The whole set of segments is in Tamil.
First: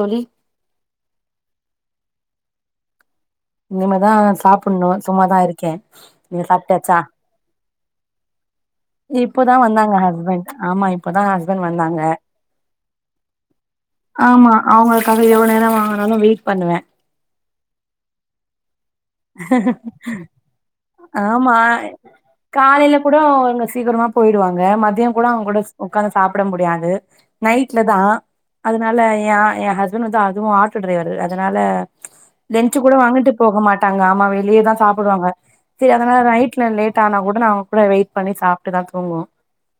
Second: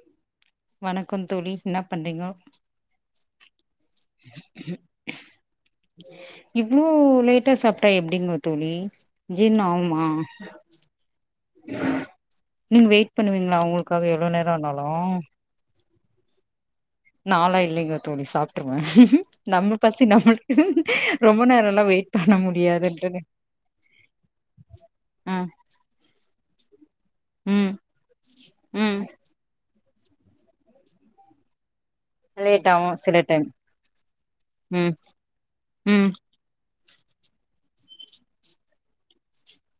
தோழி வணக்கம் தோழி என்ன பண்றீங்கோ இனிமேதா சாப்புட்னு சும்மாதா இருக்கே நீங்க இவ்ளோ சாப்டாச்சா லேட்டா சாப்ட்டா எப்டிங்கோ தோழி இப்பதா ஜீர்ணோ வந்தாங்க ஆவுமா ஹஸ்பெண்ட் ஆமா இப்பதா ஹஸ்பெண்ட் வந்தாங்க நீங்க வெயிட் பண்ணுவீங்களா அவங்களுக்காக எவ்ளோ நேரோ ஆமா ஆனாலு அவுங்களுக்காக எவ்ளோ நேரமா நானு வெயிட் பண்ணுவே நாளா இல்லேங்க தோழி சாப்டுரு ரொம்ப ஆமா நேரோல்லா வெயிட் பண்ண காலையில கூட முடியாதுன்ட்டுனு அவுங்க சீக்கிரமா போயிடுவாங்க மதிய கூட ஆ அவுங்கூட உக்காந்து சாப்ட முடியாது ம் நைட்ல தா அதனால ம் ஏ ஆ ஏ ஹஸ் துனுதா அதுவு ஆட்டோ டிரைவரு அதனால லேட் லென்ச்சு ஆவு கூட சில வாங்கிட்டு டைம் போக மாட் தங்க ஆமா வெளியே தா ம் சாப்பிடுவாங்க சேரி ம் அதனால நைட்ல தே லேட் ஆனா கூட நாங்க கூட வெயிட் பண்ணி சாப்டுதா தூங்குவோ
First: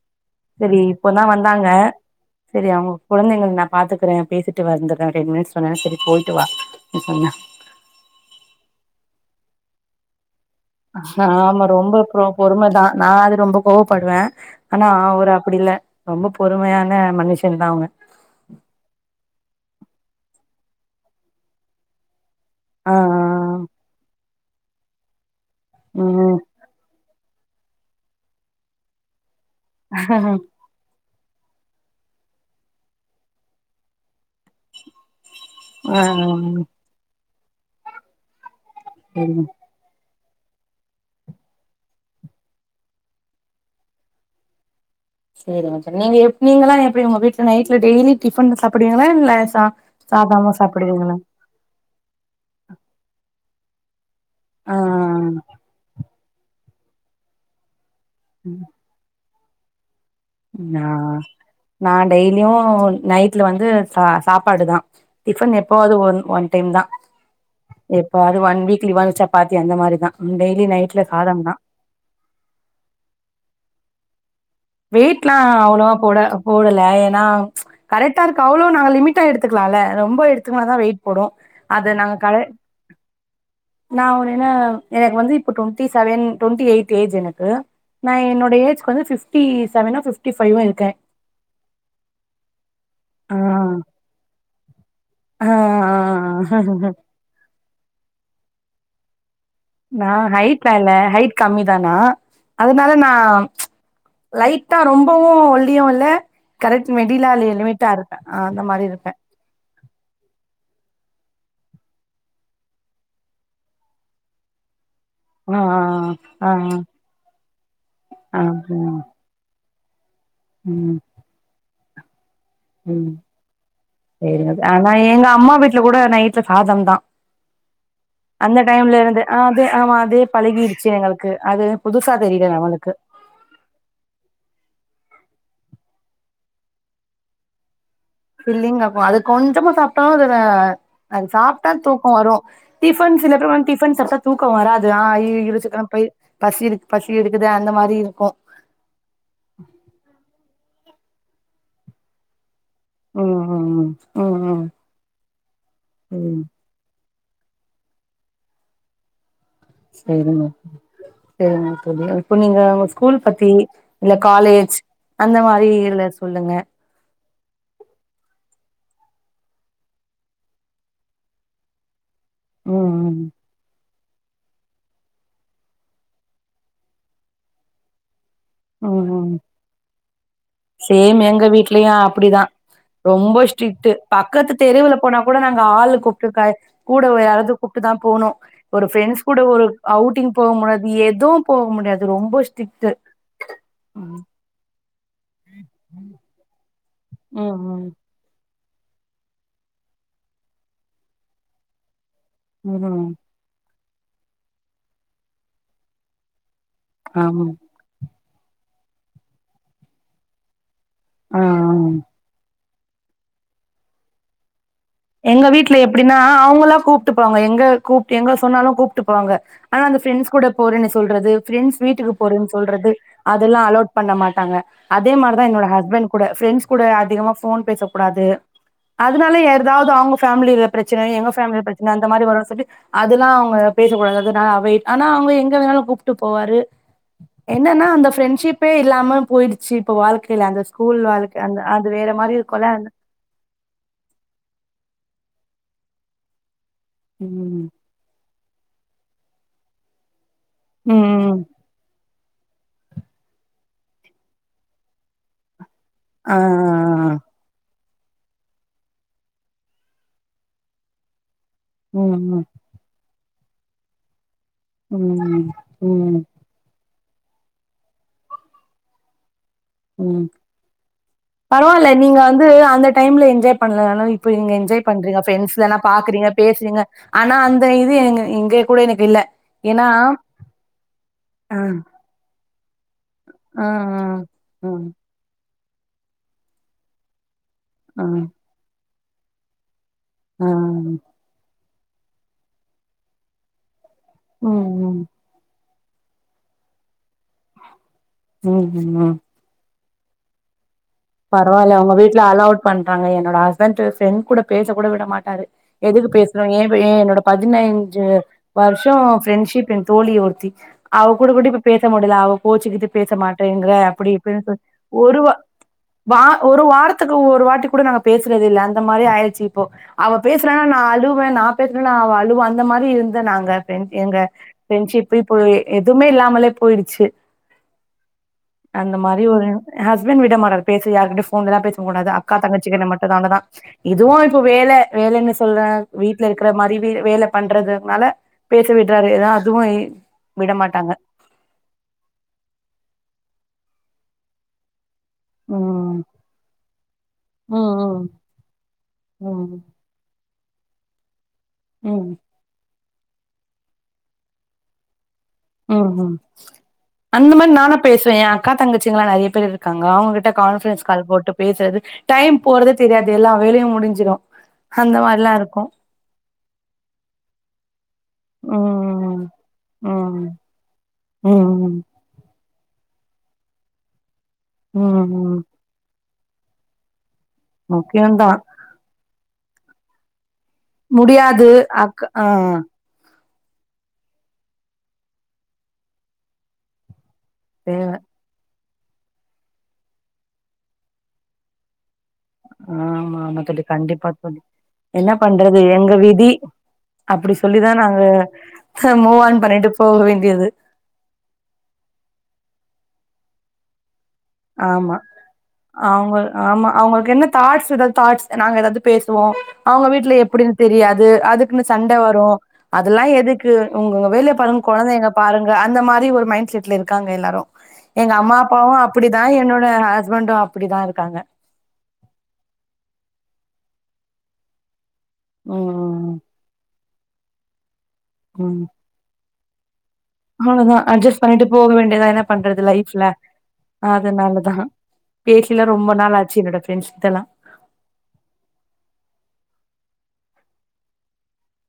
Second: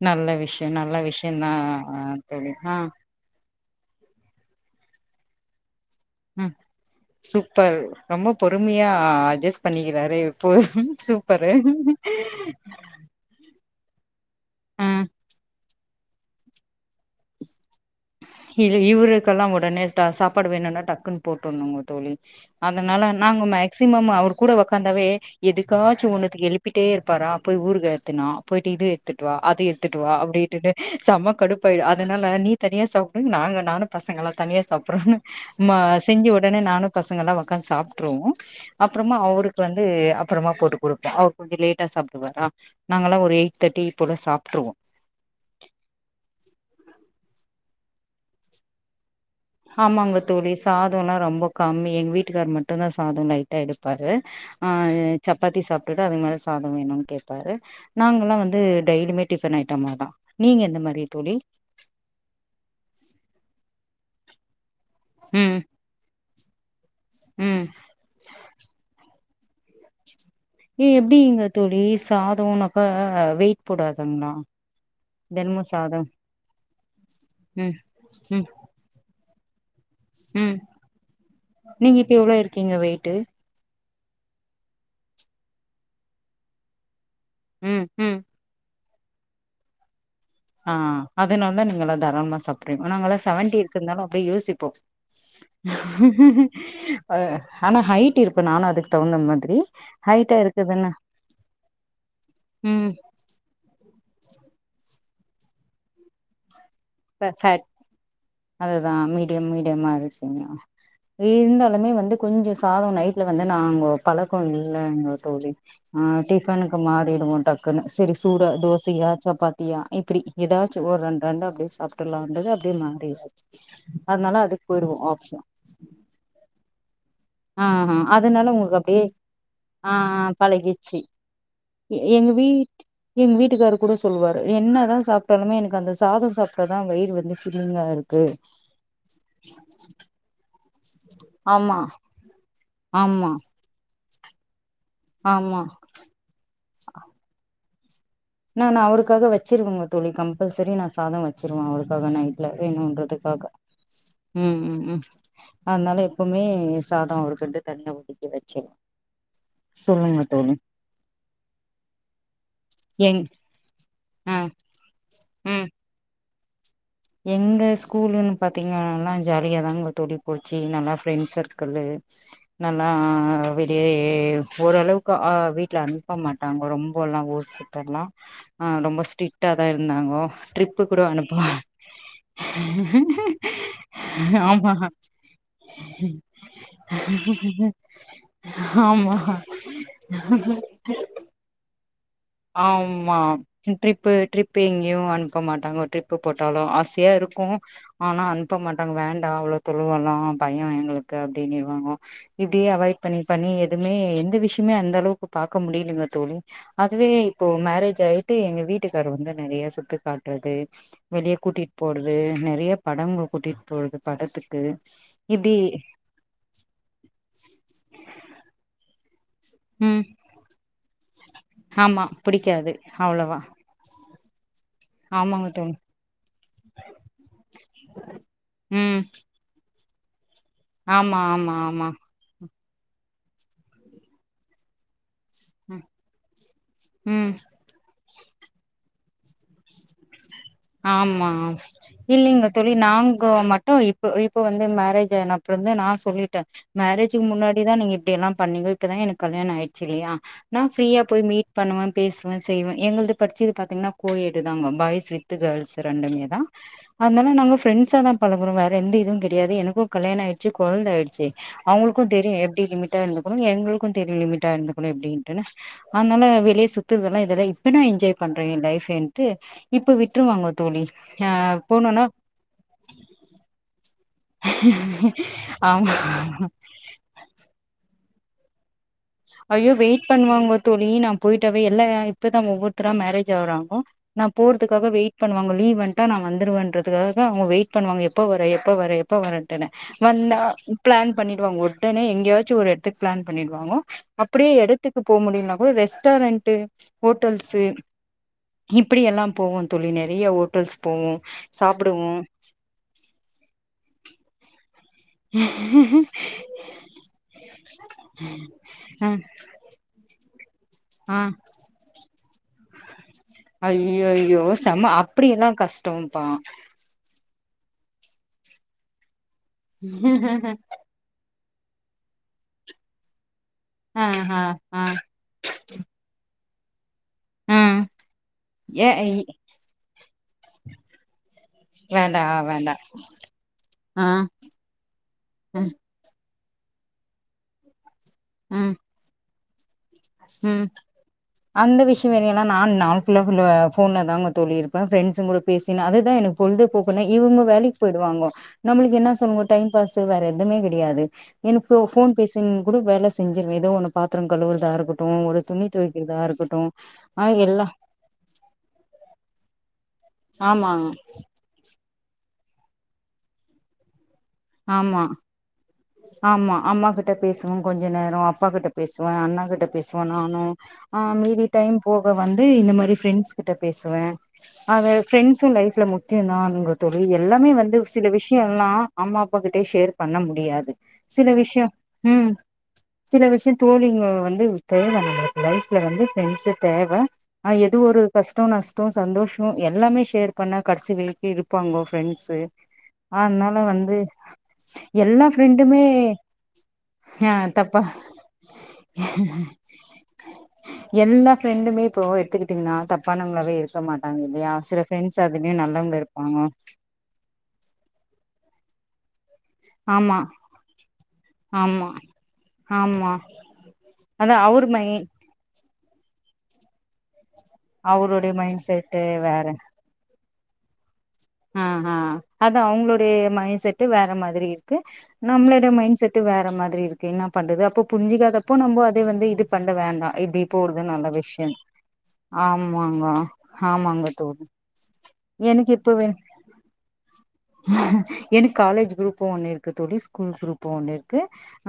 நல்ல விஷ்யோ சரி நல்ல இப்பதா விஷ்யோதா வந்தாங்க தோழி ஆ பாத்துக்கற பேசிட்டு வந்துற்ற டென் மினிட்ஸ் சொன்னன சரி போயிட்டு வா ம் சொன்னா சூப்பர் ரொம்ப பொறுமையா ஆ அஜஸ் பண்ணிக்கிறாரு இப்போ ஆமா சூப்பரு ரொம்ப அப்றோ பொறுமதா நா அது ரொம்ப கோவ் படுவ ஆனா ஆ அவர் அப்டி இல்ல ரொம்ப பொறுமையான மனுஷந்தா அவுங்க இது இவருக்கெல்லா உடனே ட சாப்பாடு வேணுனா டக்குன்னு போட்றணுங்க தோழி ஆ அதனால நாங்க மேக்சிமம் அவரு கூட ஒக்காந்தாவே ஆ எதுக்காச்சு ம் ஒன்னுத்துக்கு எழுப்பிட்டே இருப்பாரா போய் ஊறுகா எடுத்துன் வா போய்ட்டு இது எடுத்துட்டு வா அது எடுத்துட்டு வா அப்டிடுனு செம கடுப்பாயிடு அதனால நீத் தனியா சாப்டுங் நாங்க நானு பசங்கலா தனியா சாப்பிட்றோன்னு மா ஆ செஞ்சு உடனே நானு பசங்கல்லா வ க்க சாப்பிட்ருவோம் அப்புறமா சரிங்க அவருக்கு வந்து அப்பறமா போட்டு கொடுப்போ அவர் கொஞ்ச லேட்டா சாப்பிடுவாரா நாங்கல்ல ஒரு எயிட் தேட்டி ப்போல சாப்ட்ருவோ சேரிங்க நீங்க நீங்களா எப்டி உங்க வீட்டு்ல நைட்ல டெய்லி டிஃபன் சாப்பிடுவீங்களா இல்ல சா ஆமாங்க தோழி சாதாமா சாதல்லா சாப்பிடுவீங்களா ரொம்ப கம்மி எங்க வீட்டுக்கார் மட்டுந்தா சாத நைட் எடுப்பாரு ஆ ஆஹ் சப்பாத்தி சாப்டுடு அது மாறி சாதம் வேணுன் கேப்பாரு நாங்க ல்லா வந்து டெய்லியுமே டிஃபன் ஐட்டமா தா நா நா டெய்லியு நைட்ல வந்து ச சாப்பாடு தா டிஃபன் ம் எப்பாவது ஒன் ஒன் டைம் தா ம் எப்பாது one weekly once chapati அந்த மாரிதா டெய்லி ஏ நைட்ல எப்படிங்க சாதம்தா தோழி சாதம்னாக்கா வெயிட் போடாதுங்லா வெயிட்லா அவ்ளோவா போட போடல ஏன்னா ம் கரெக்டா ருக்கு ம் அவ்ளோ நா லிமிட் ட்டா எடுதுக் லால ரொம்போ ம் எடுத்துக்குனா தான் வெயிட் போடும் அது நீங்க நாங் இப்ப எவ்ளோ கரெ இருக்கீங்க வெயிட்டு நா ஒரு என்ன எனக் வந்து இப்ப twenty seven twenty eight age எனக் கு ம் நா ம் என்னுடைய ஏஜ் க் வந்து ஃபிஃப் டி செவனோ ஃபிஃப் ஆஹ் அதுனால தான் நீங்கெல்லா தாரால்மா சாப்ட்ரிங் நாங்களா ஆ சவன்டி இருக்குந்தாலும் அப்டியே யோசிப்போம் ஆ ஆ ஆ அது ஆனா ஹைட் டிருப்பன் நானும் அதுக்குதகுந்த மா நா ஹைட்லா இல்ல ஹைட் கம்மிதா நா ம் அதனால நா லைட்டா ரொம்பவும் ஒல்லியும் இல்ல கரெக்ட் ப மெடிலா ஃபேட் லிமிட்டா இருக்கன் ஆஹ் அந்த மாரி அதுதா இருப்பேன் மீடியம் மீடியமா இருக்கீங்க இருந்தாலுமே வந்து கொஞ்சோ சாதம் நைடல வந்து நாங்க பழக்கம் இல்ல எங்கள்க் கு தோழி ஆ ஆஹ் ஆ ஆ டிஃபனுக்கு மாறிடுவோம் டக்குன்னு செரி ஆ சூடா ம் தோசயா சப்பாத் தியா இப்பிடி ஏதாச்சு ம் ஒரு ரெண்டு ரெண்டு அப்டே சாப்டுலான் ம் சேரிங்க தோ அதுக்கு ஆனா போயிடுவோ எங்க அம்மா வீட்ல கூட நைட்ல சாதம்ந்தா ஆஹ அதனால உங்களுக்கு அப்டியே ஆ அதே ஆ, ஆமா ஆ, அதே பழகிடுச்சு பழகிருச்சி எங்களுக்கு அது எ புதுசா எங்க தெரியல வீட் நம்மளுக்கு எங்க வீட்டுக்காரு கூட சொல்வாரு என்னதா சாப்ட்டாலுமே எனக்கு அந்த சாதோ சாப் டாதா வயிறு வந்து ஃபில்லிங்கா இருக் ஃபில்லிங்காகு, அது கொஞ்சமா சாப்ட்டாலு அதுல அது சாப்ட்டா ஆமா தூக்கோ வரு டிஃபன் ஆமா சில பேர் வந்து டிஃபன் சாப்டா தூக்க வரா து ஆ இ இரு ஆமா சீக்கரம் பயி பசி இருக் பசி எடுக்குது அந்த மாரி ரிரு நானு அவருக்காக வச்சிருவங்க தோழி கம்பல்ச ரி நா சாதம் வச்சுருவே அவருக்காக நைட்ல வேணுன்றதுக்காக ம் ம் ம் அதனால ம் எப்பவுமே சாதம் அவருக் குண்டு தண்ணியா ஒதிக்கி வச்சே சேரிங்க சேரிங்க தோழி இப்போ நீங்க ஓ ஸ்கூல் எங் பத்தி இல்ல ஆ காலேஜ் அந்த ம் மாரி இல்ல சொல்லுங்க எங்க ஸ்கூலுன் பாத்தீங்கன்னா ஜாலியா தாங்க தோழி போச்சி நல்லா ஃப்ரெண்ட்ஸ் சர்க்குளு நல்லா ம் ம் வெளிய ய ஓரளவுக்கு ஆ வீட்ல அனுப்ப மாட்டாங்கோ ரொம்போல்லா ஊர் சுத்தல்லா ஆ ரொம்ப ம் ம் ஸ்ட்ரிக்ட்டாதா இருந்தாங்கோ ட்ரிப்பு கூட அனுப்ப லயு அப்டிதா ரொம்ப ஸ்ட்ரிட்டு பக்கத்து ஆமா தெருவுல போனாக் கூட நாங்க ஆளு கூப்டுருக்க கூட ஒ யாரவ்து கூப்ட்டுதா போனு ஒரு ஆமா ஃப்ரெண்ட்ஸ் கூட ஒரு அவுட்டிங் போமுடியாத் எதுவு போ முடியாது ரொம்ப ஸ்ட்ரிக்ட்டு ஆம்மா ட்ரிப்பு ம் ட்ரிப்பு எங் ங்யு அ னுப்ப மாட்டாங்கோ ட்ரிப்பு போட்டாலு ஆஸ் யா இருக்கு ம் ஆனா அன் ப்ப மாட்டாங்க வேண்டா அவளோ தொலைவலா பயோ எங்களுக்கு அப்டினிருவாங்க இப்டியே ம் அவாய்ட் ம் பண்ணி பண்ணி எ துமே எந்த விஷ்யமே அந்த அளவுக்கு பாக்க முடியலீங்க தோழி அதுவே ஆமா இப்போ மேரேஜ் ஆயி ட்டு எங்க வீட்டுக்காரு வந்து நறைய சுத்தி காட்றது வெளிய ஆ கூட்டிட்டு ஆ போடறது நெறயா படங்க கூட்டிட்டு போறது படத்துக்கு எங்க இப்டி வீட்ல எப்டினா அவுங்களா கூப்ட்டுப்பாங்க எங்க கூப்ட்ட எங்க சொன்னாலும் கூப் ட்டு போவாங்க ஆனா அந்த ம் ஃப்ரண்ட்ஸ் கூட போறேனு சொல்றது பிரெண்டஸ் ஆமா வீட்டுக்கு போறேன்னு புடிக்காது சொல்றது அவ்ளவா அதெல்லா அலோடு பண்ண மாட்டாங்க அதே மார்தா ஆமாங்க என்னோட தோழி ஹஸ்பண்ட் கூட பிரெண்ட்ஸ் கூட அதிகமா போன் பேசப் கதடாது ம் அதனால எ தாவது அவுங்க பேம்லில பிரச்சன ஆமா எங்க ஆமா பேம்லில ஆமா பிரச்சன அந்த மாரி வரு சொல்லி அதெல்லா அவுங்க பேசக்கூடாது அதுனா அவே நா ஆனா அவங்க எங்க வேணாலு ம் கூப்ட்டு போவாரு ம் என்னன்னா அந்த பிரஃரெண்ட்ஷிப்பே இல்லாம போயிடுச்சு இப்ப வாழ்க்கைல அந்த ஸ்கூல் ஆமா வாழ்க்கை அந்த அது வேற மாரி இல்லைங்க இருக்குல்ல தோழி நாங்க மட்டு இப்போ இப்போ வந்து மேரேஜ் ஆய்ன அப்புற இருந்து நா சொல்லிட்ட மேரேஜ்க்கு ம் முன்னாடிதான் நீங்க இப்டியெல்லா பண்ணீங்க இப்பதான் எனக்கு கல்யாணோ ஆயிடுச்சு இல்லயா நா ம் ஃபிரீயா போய் ம் மீட் பண்ணுவ பேசுவ செய்வ எங்ளது படிச்சுது பாத்தீங்னா கோயெட்டுதாங்க பாய்ஸ் வித்து கேர்ள்ஸ் ஆ ஆ ரெண்டுமேதா ஆ அதனால நாங்க ப்ரெண் ப்ரெண்சாதா பழகறம் வேற எந்த ட்ஸாதா பழகுறோ வேற எந்த இதுவு கிடையாது எனக்கு கல்யாணோ ஆயிடுச்சு கொழந்த ஆயிடுச்சு அவுங்ளுக்கு ம் ம் தெரியு எப்டி லிமிட்டா இருந் தெரியு எங்ளுக்கு தெரியு லிமிட் டா இருந்துக்ணு எப்டின்டுனு ம் ம் அதனால வெளிய சுத் த்து இதெல்லா இதெல்லா இப்ப நா என்ஜாய் பண்ற எ லைஃப் அப்டிண்டு உம் பரவால்ல போனோனா நீங்க வந்து அந்த டைம்ல என்ஜாய் பண்ணலனாலு இப்ப இங்க என்ஜாய் பண்றிங்க ப்ரெண்ஸ்கல்லா ஆமா பாக்கறீங்க பேசறீங்க ஆனா அந்த இது எங்க எங்கே கூட எனக்கு இல்ல ஐயோ ஏன்னா வெயிட் பண்ணுவாங்கோ தோழி நா ஆ போயிட்டாவே எல்லா இப்பதா ஒவ்வொரு த்ரா மேரேஜ் ஆ ஆகுறாங்கோ நா ஆ ஆ போறதுக்காக வெயிட் பண்ணுவாங்க லீவ் வன்டா நா வந்துருவேன்றதுகாகதா அவுங்க வெயிட் பண்ணுவாங்க ஆ எப்ப வர எப்ப வர ப்ப வரட்டனு வந்த ஆ ம் பிளான் பண்ணிடு வாங்க ஒ உடனே எங்கியாச்சு ஒரு இடத்துக் பிளான் பண்ணிடுவாங்கோ அப்டியே இடத்துக்கு ம் போமுடிலனா ஒர் ரெஸ்டாரன்டு ஹோட்டல்சு ம் ம் இப்டியெல்லாம் போவோம் தோழி நெறயா ஓட்டல்ஸ் பரவால்ல அவுங்க வீட்ல அலோட் பண்றாங்க என்னோட ஹஸ்பண்ட்டு ஃப்ரெண்ட் கூட பேச கூட விட மாட்டாரு எதுக்கு பேசுற ஏ ஏ என்னோட பதினஞ்சு வர்ஷோ ஆ ப்ரெண்ஷிப் என் தோழி ஒருத்தி அவ ஆ கூட கூட இப்ப பேச முடில அவ கோச்சிகுட்டு பேச மாட்டேங்கிற அப்டி ஐய்யய்யோ இப்படினு சொ செம ஒருவா அப்டியெல்லா வா கஷ்டோம்ப்பா ஒரு வாரத்துக்கு ஒரு ஒருவாட்டி கூட நாங்க பேசுறதுல அந்த மாரி ஆயிறுச்சி போ அவ பேசுறானா நா அழுவ நா பெசலானா அவ அழுவா அந்த மாரி இருந்த நாங்க ப் ஆ எங்க ஆ ஆ பிரெண்ட்ஷிபு ப்போய் எதுமே இல்லாமலே போயிருச்சு ஆ ஏ அந்த மாரி ஒரு ஹஸ் வின்விடமாடாற் பேசியேக டுப் போன்லலா பேச கூடாது வேண்டா அக்கா வேண்டா தங்கச்சின்னுக மட்டு தான்டதா ஆ இதுவும் இப்ப வேலை வேலைன்னு ம் சொல்றன் வீட்டுல இரு ருக்கிற மாரி வீடு வேல பண்றதுனால பேச ம் விடுறாரு இதான் துவா ஏ ம் அந்த விஷ்யோ வேலிலாம் நான் நாம் போன்ல தாங்க தொழி இருப்பன் ஃபிரண்ட்ஸ் கூட பேசின ம் அதுதான் எனக்கு பொழுது போக்கு இவங்க வேலைக்கு ம் போயிடுவாங்கோ நம்மளுக்கு என்ன சொல்ல ம் டைம் பாஸ் வேற எது எதுவுமே கிடையாது என்க்கு ம் போன் ம் பேசினு கூட வேலை செஞ்சிரு ஏதோ ஒன்னு பாத்திரம் கழுவறதா இருக்கட்டு ஒரு துணி ம் ம் துவைக்கிறதா இருக்கட்டு ஆ அந்த மாரி எல்லா நானா பேசுவே எ அக்கா தங்கச்சிங்கல்லா நெறைய பேர் இருக்காங்க அவுங்ககிட் த ஆமா கான்பரன்ஸ் கால் போட்டு பேசுறது டைம் போறதே தெரியாது எல்லா வேலையு முடிஞ்சிரு அந்த ஆமா மாரிலா இருக்கு ஆமா அம்மா கிட்ட பேசுவோ கொஞ் ஞ்ச நேரோ அப்பா கிட்ட பேசுவேர ம் அண்ணா கிட்ட ம் பேசுவே ம் நானு ஆ மீதி டைம் ம் போக வந்த் து இந்த மாரி ஃபிரெண்ட்ஸ் கிட்ட பேசுவே அத ம் ம் ஃபிரெண்ட்ஸு லைஃப்ல முக் தே நானுங்க தோழி எல்லாமே வந்து சில முக்கியந்தா விஷ்ய எல்லா அப்பா கிட்டே ஷேர் பண்ண முடி முடியாது அக் ஆ சில விஷ்யோ தோழிங்க வந்து தேவ நம்மளுக்கு லைஃப்ல வந்து ஃபிரெண்ட்ஸ் தேவ ஆ எது தேவ ஒரு கஷ்டோ நஷ் கோ சந்தோஷோ எல்லாமே ஷேர் பண்ண கடைசி வைக்கே இருப்பாங்கோ ஃபிரண்ட்ஸு அதனால வந் தே பாத் பண்ணிடு என்ன பண்றது எங்க விதி அப்டி ஆ சொல்லிதா தப்பா நாங்க மூவான் பண்ணிட்டு போக வேண்டியது பணங்களாவே இருக்க மாட் ஆமா அவுங்க இருப்பாங்க ஆமா அவுங்களுக்கு என்ன தாட்ஸ் ஏதாது தாட்ஸ் நாங்க ஏதாவது பேசுவோ அவுங்க வீட்ல ஆமா எப்டின் தெரியாது அதுக்குன்னு ஆமா சண்ட வரு அதெல்லா ஆமா எதுக்கு அவுங்கவுங்க வேலய அதா பாருங்க அவரு மை கொழந்தைங்க பாருங்க அ அந்த மாரி ஒரு மைண்ட் செட்ல இருக்காங்க எல்லாரு எங்க அவரோடைய அம்மா மைண்ட் அப்பாவு செட் அப்டிதா என்னோட ஹஸ்பண்டு அப்படிதா இருக்காங்க ம் ம் அதா அவுங்களோடைய மைண்ட் செட்டு வேற மாதிரி இருக்கு நம்மளோட ம் மைண்ட் செட்டு ம் வேற மாதிரி இரு கு என்ன பண்ணுறது அப்போப் புரிஞ்சிக்காதப்போ ம். நம்ம அதே வந்து இது க வேண்டா இப்டி அவ்ளோதா போர்து நல்ல அட்ஜஸ்ட் பண்ணிட்டு விஷ்யோ போக வேண்டியதா என்ன பண்றது லைஃப்ல ஆமாங்க ஆமாங்க தோ அதனாலதா பேசிலா எனக்கு ரொம்ப இப்பவே நாள் ஆச்சு என்னோட ஃப்ரெண்ட்ஸ் கிட்டலா எனுக் காலேஜ் குரூப் ஒண்ணு இருக்கு தோ ழி ஸ்கூல் குரூப்பு ஒண்ணு இரு க்கு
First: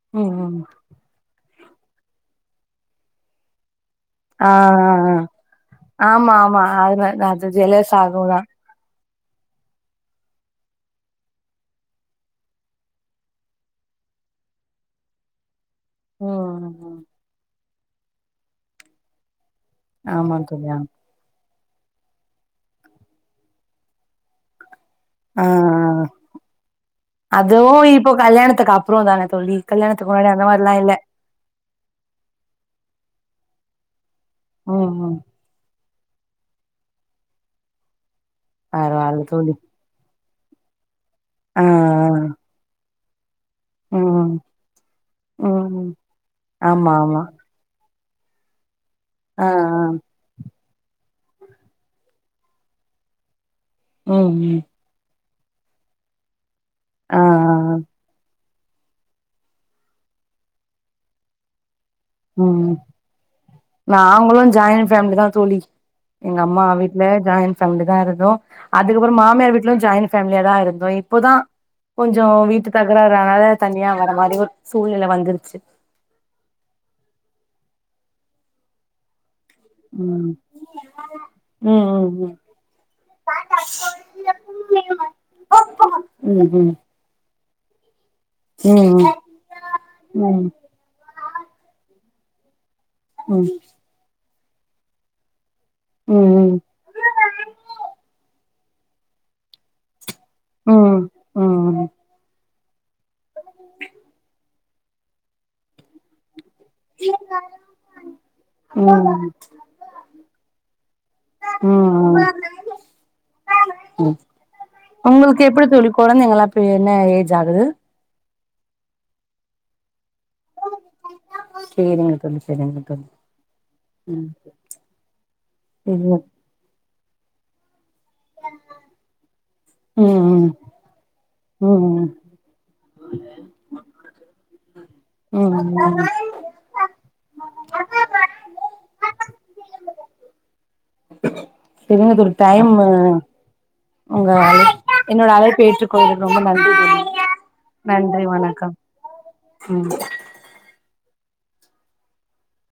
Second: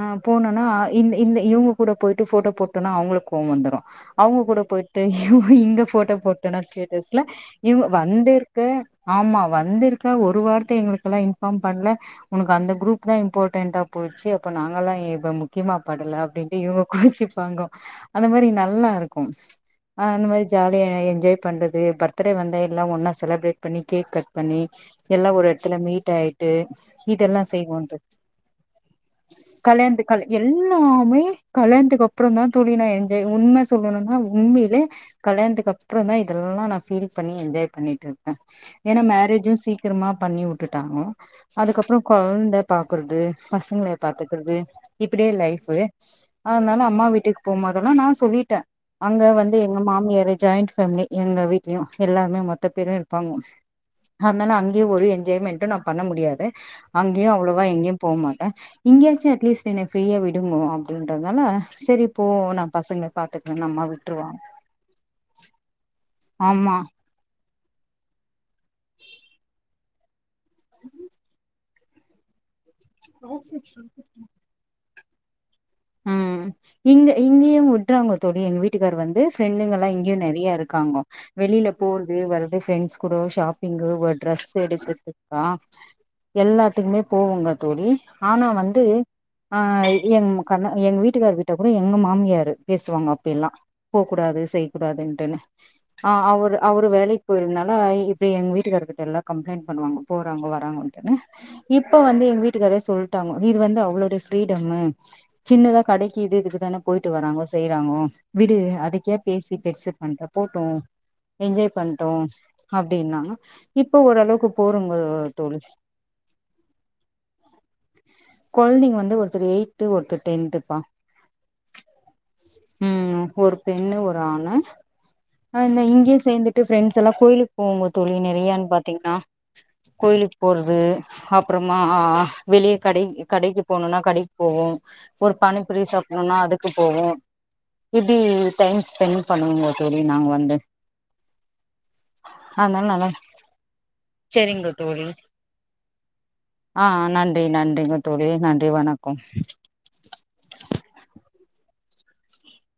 அ ம் ம் போனனா அ இந் இந்த இவுங்க கூட போயி டு ஃபோட்டோ போட்டனா அவ்ங்களுக்கு கோவோ வந்துரு அவ்ங்க ஆ ஆ கூட போயிட்டு இவ்ங் இங்க ஆ ஃபோட்டோ ஆமா போட்டனா ஆமா அது ஸ்டேட்டஸ்ல அது இவ்ங்க ஜெலஸ் வந்து ஆகுதா கு ஆமா வந்திருக்க ஒரு வார்த்த எங்களுக்குலா இன்ஃபார்ம் பண்ல ஒனக்கு அந்த குரூப் தா இம்பார்டன்ட்டா போய்ர்ச்சு அப்ப நாங்களா எப முக் கியமா படல அப்டின்ட்டு ம் இவுங்க ம் கோச்சிப்பாங்கோ அந்த மாரி நல்லாருக்கு ஆஹ் அந்த ஆமா மாரி தோழி ஜாலிய ஆமா என்ஜாய் பண்றது பர்த்டே வந்த எல்லா ஒன்னா சே செலப்ரேட் பண்ணி கேக் கட் பண்ணி எல்லா ஆ ஒரு எட்த்துல ஆ மீட் ஆயிட்டு இதெல்லா அதுவு செய்வோ தோ இப்போ கல்யாணத்துக்கு அப்றோ தான தோழி கல்யாணத்து கல்யாணத்துக்கு கால முன்னாடி அந்த மாரிலா இல்ல எல்லாமே கல்யாண்த்துக்கு அப்றந்தா தோழி நா என்ஜாய் உண்ம சொ இவ்ளோனு நாள் உண்மைலே ம் ம் கல்யாணத்துக்கு அப் ப்றோந்தா இதெல்லா நா ஃபீல் பண்ணி என்ஜாய் பண்ணிட்ரு க்கே ஏனா பரவால்ல மேரேஜ்ஜூ தோழி சீக்கிரமா பண்ணி உட்டுடாங்க ஆ அதுக்கப்றோ கொழந்த பாக் க்குறது பசங்கள ஆ ம் பாத்துக்கிறது இப்டியே லைஃபு ம் அதனால ஆமா அம்மா ஆமா வீட்டுக்கு போம்போதெல்லா நா சொல்லிட்டே அங்க ஆ ஆ வந்து எங்க மாமியாரு ஜாய்ண்ட் ஃப் ஃபேம்லி எங்க வீட்லயு எல்லாருமே மொத்த பேரு இரு பாங்க ம் அதனால ம் அங்கே ஒரு பேமெண்ட்டு நா பண்ண முடியாது ஆ அங்கேயு அவ்ளவா ஆ எங்கெயு போமா அ இங்கயாச்சு அட்லீஸ்ட் என்ன ஃப்ரீயா விடுங்க அப்டின்றதுனால செரி போ நா ம் பசங்கள பாத்துக்கிறேனு அம்மா விட்ருவா நாங்களு ஜாயிண்ட் ஃபேமிலி தா தோழி எங்க அம்மா வீட்ல ஜா ஜாய்ண்ட் ஃபேம்லி தா இருந்தோ அதுக்கப்பற மாமியார் வீட்லயு ஜாய்ண்ட் ஃபேம்லியா தா இருந்தோ இப்போதா கொஞ்ச வீட்டு தகராறு அதனால தனியா வர மாதிரி சூழ்நிலை வந்துருச்சு உம் இங்க இங்கயு விட்றாங்க தோழி எங்க வீட்டுக்காரு வந்து ஃப்ரெண்டுங்கலா இங்கே ம் நெறையா இருக்காங்க வெளில ம் போறது ம் வர்றது ஃப்ரெண்ட்ஸ் கூட ஷாப்பிங்கு ஒரு ட்ரெஸு எடுத்துட்ருக்கோ ம் எல்லாத்துக்குமே போவங்க தோழி ஆனா ம் வந்து ம் ஆஹ் என் ம் கன்ன எங்க வீட்டுக்காரர் கிட்ட கூட எங்கமா மாமியாரு பேசுவாங்க அப்பி ம் எல்லா போவ்கூடாது செய் கூடாதுன்ட்டுனு ஆ ம் ம் அவரு ம் அவரு வேலைக்கு போயிர்துனால இப்டி எங்க வீட் வீட்டுக்காரர் கிட்ட எல்லா கம்ப்ளைண்ட் பண்ணுவாங்கோ போறாங்கோ ம் வராங்கோன்டுனு ம் இப்ப வந்து எங்க வீட் வீட்டுக்காரே சொல்ட்டு டாங்கோ இது வந்து அவளோட பிரீ டம்மு சின்னதா கடைக்கிது இதுக் தான போயிட்டு வராங்கோ செய்றாங்கோ விடு ம் அதுக்கே ம் பேசி பெருசு ம் பண்ற போட்டு என்ஜாய் பண்ட்டு ம் அப்படின்னா இப்ப ம் ஓரளவுக்கு போருங்கோ உங்களுக்கு தோழி எப்டி கொழந்தைங்கல்லா இப்ப என்ன ஏஜ் ஆகுது கொழந்தைங்க வந்து ஒருத்தர் எயிட்டு ஒருத்தர் டென்த்பா சேரிங்க தோழி சேரிங்க தோழி ம் ஒரு பெண்ணு ஒரு ம் ஆணு இது இங்கயே சேந்திட்டு பிரண்ட்ஸ் எல்லா கோயில் பூங்கொத் தோழி நெறையான்னு பாத்தீங்னா ம் கோயிலுக் ம் போறது அப்புறமா ம் ம் வெளிய கடை கடைக்கு போனுனா கடைக்கு போவோ ஒரு ம் பானிபூரி ம் சாப்னுனா அதுக்கு போவோ இப்டி டைம் ஸ்பெண்ட் பண்ணுவங்க தோழி நாங்க வந்து செரிங்க தோழி அதனால டைமு நல்லா உங்க சரிங்க தோழி என்னோட அழைப்பு ஏற்று கொண்டதுக்கு ரொம்ப நன்றி ஆ தோழி நன்றி நன்றிங்க நன்றி தோழி நன்றி வணக்கம் ம் [inaudible]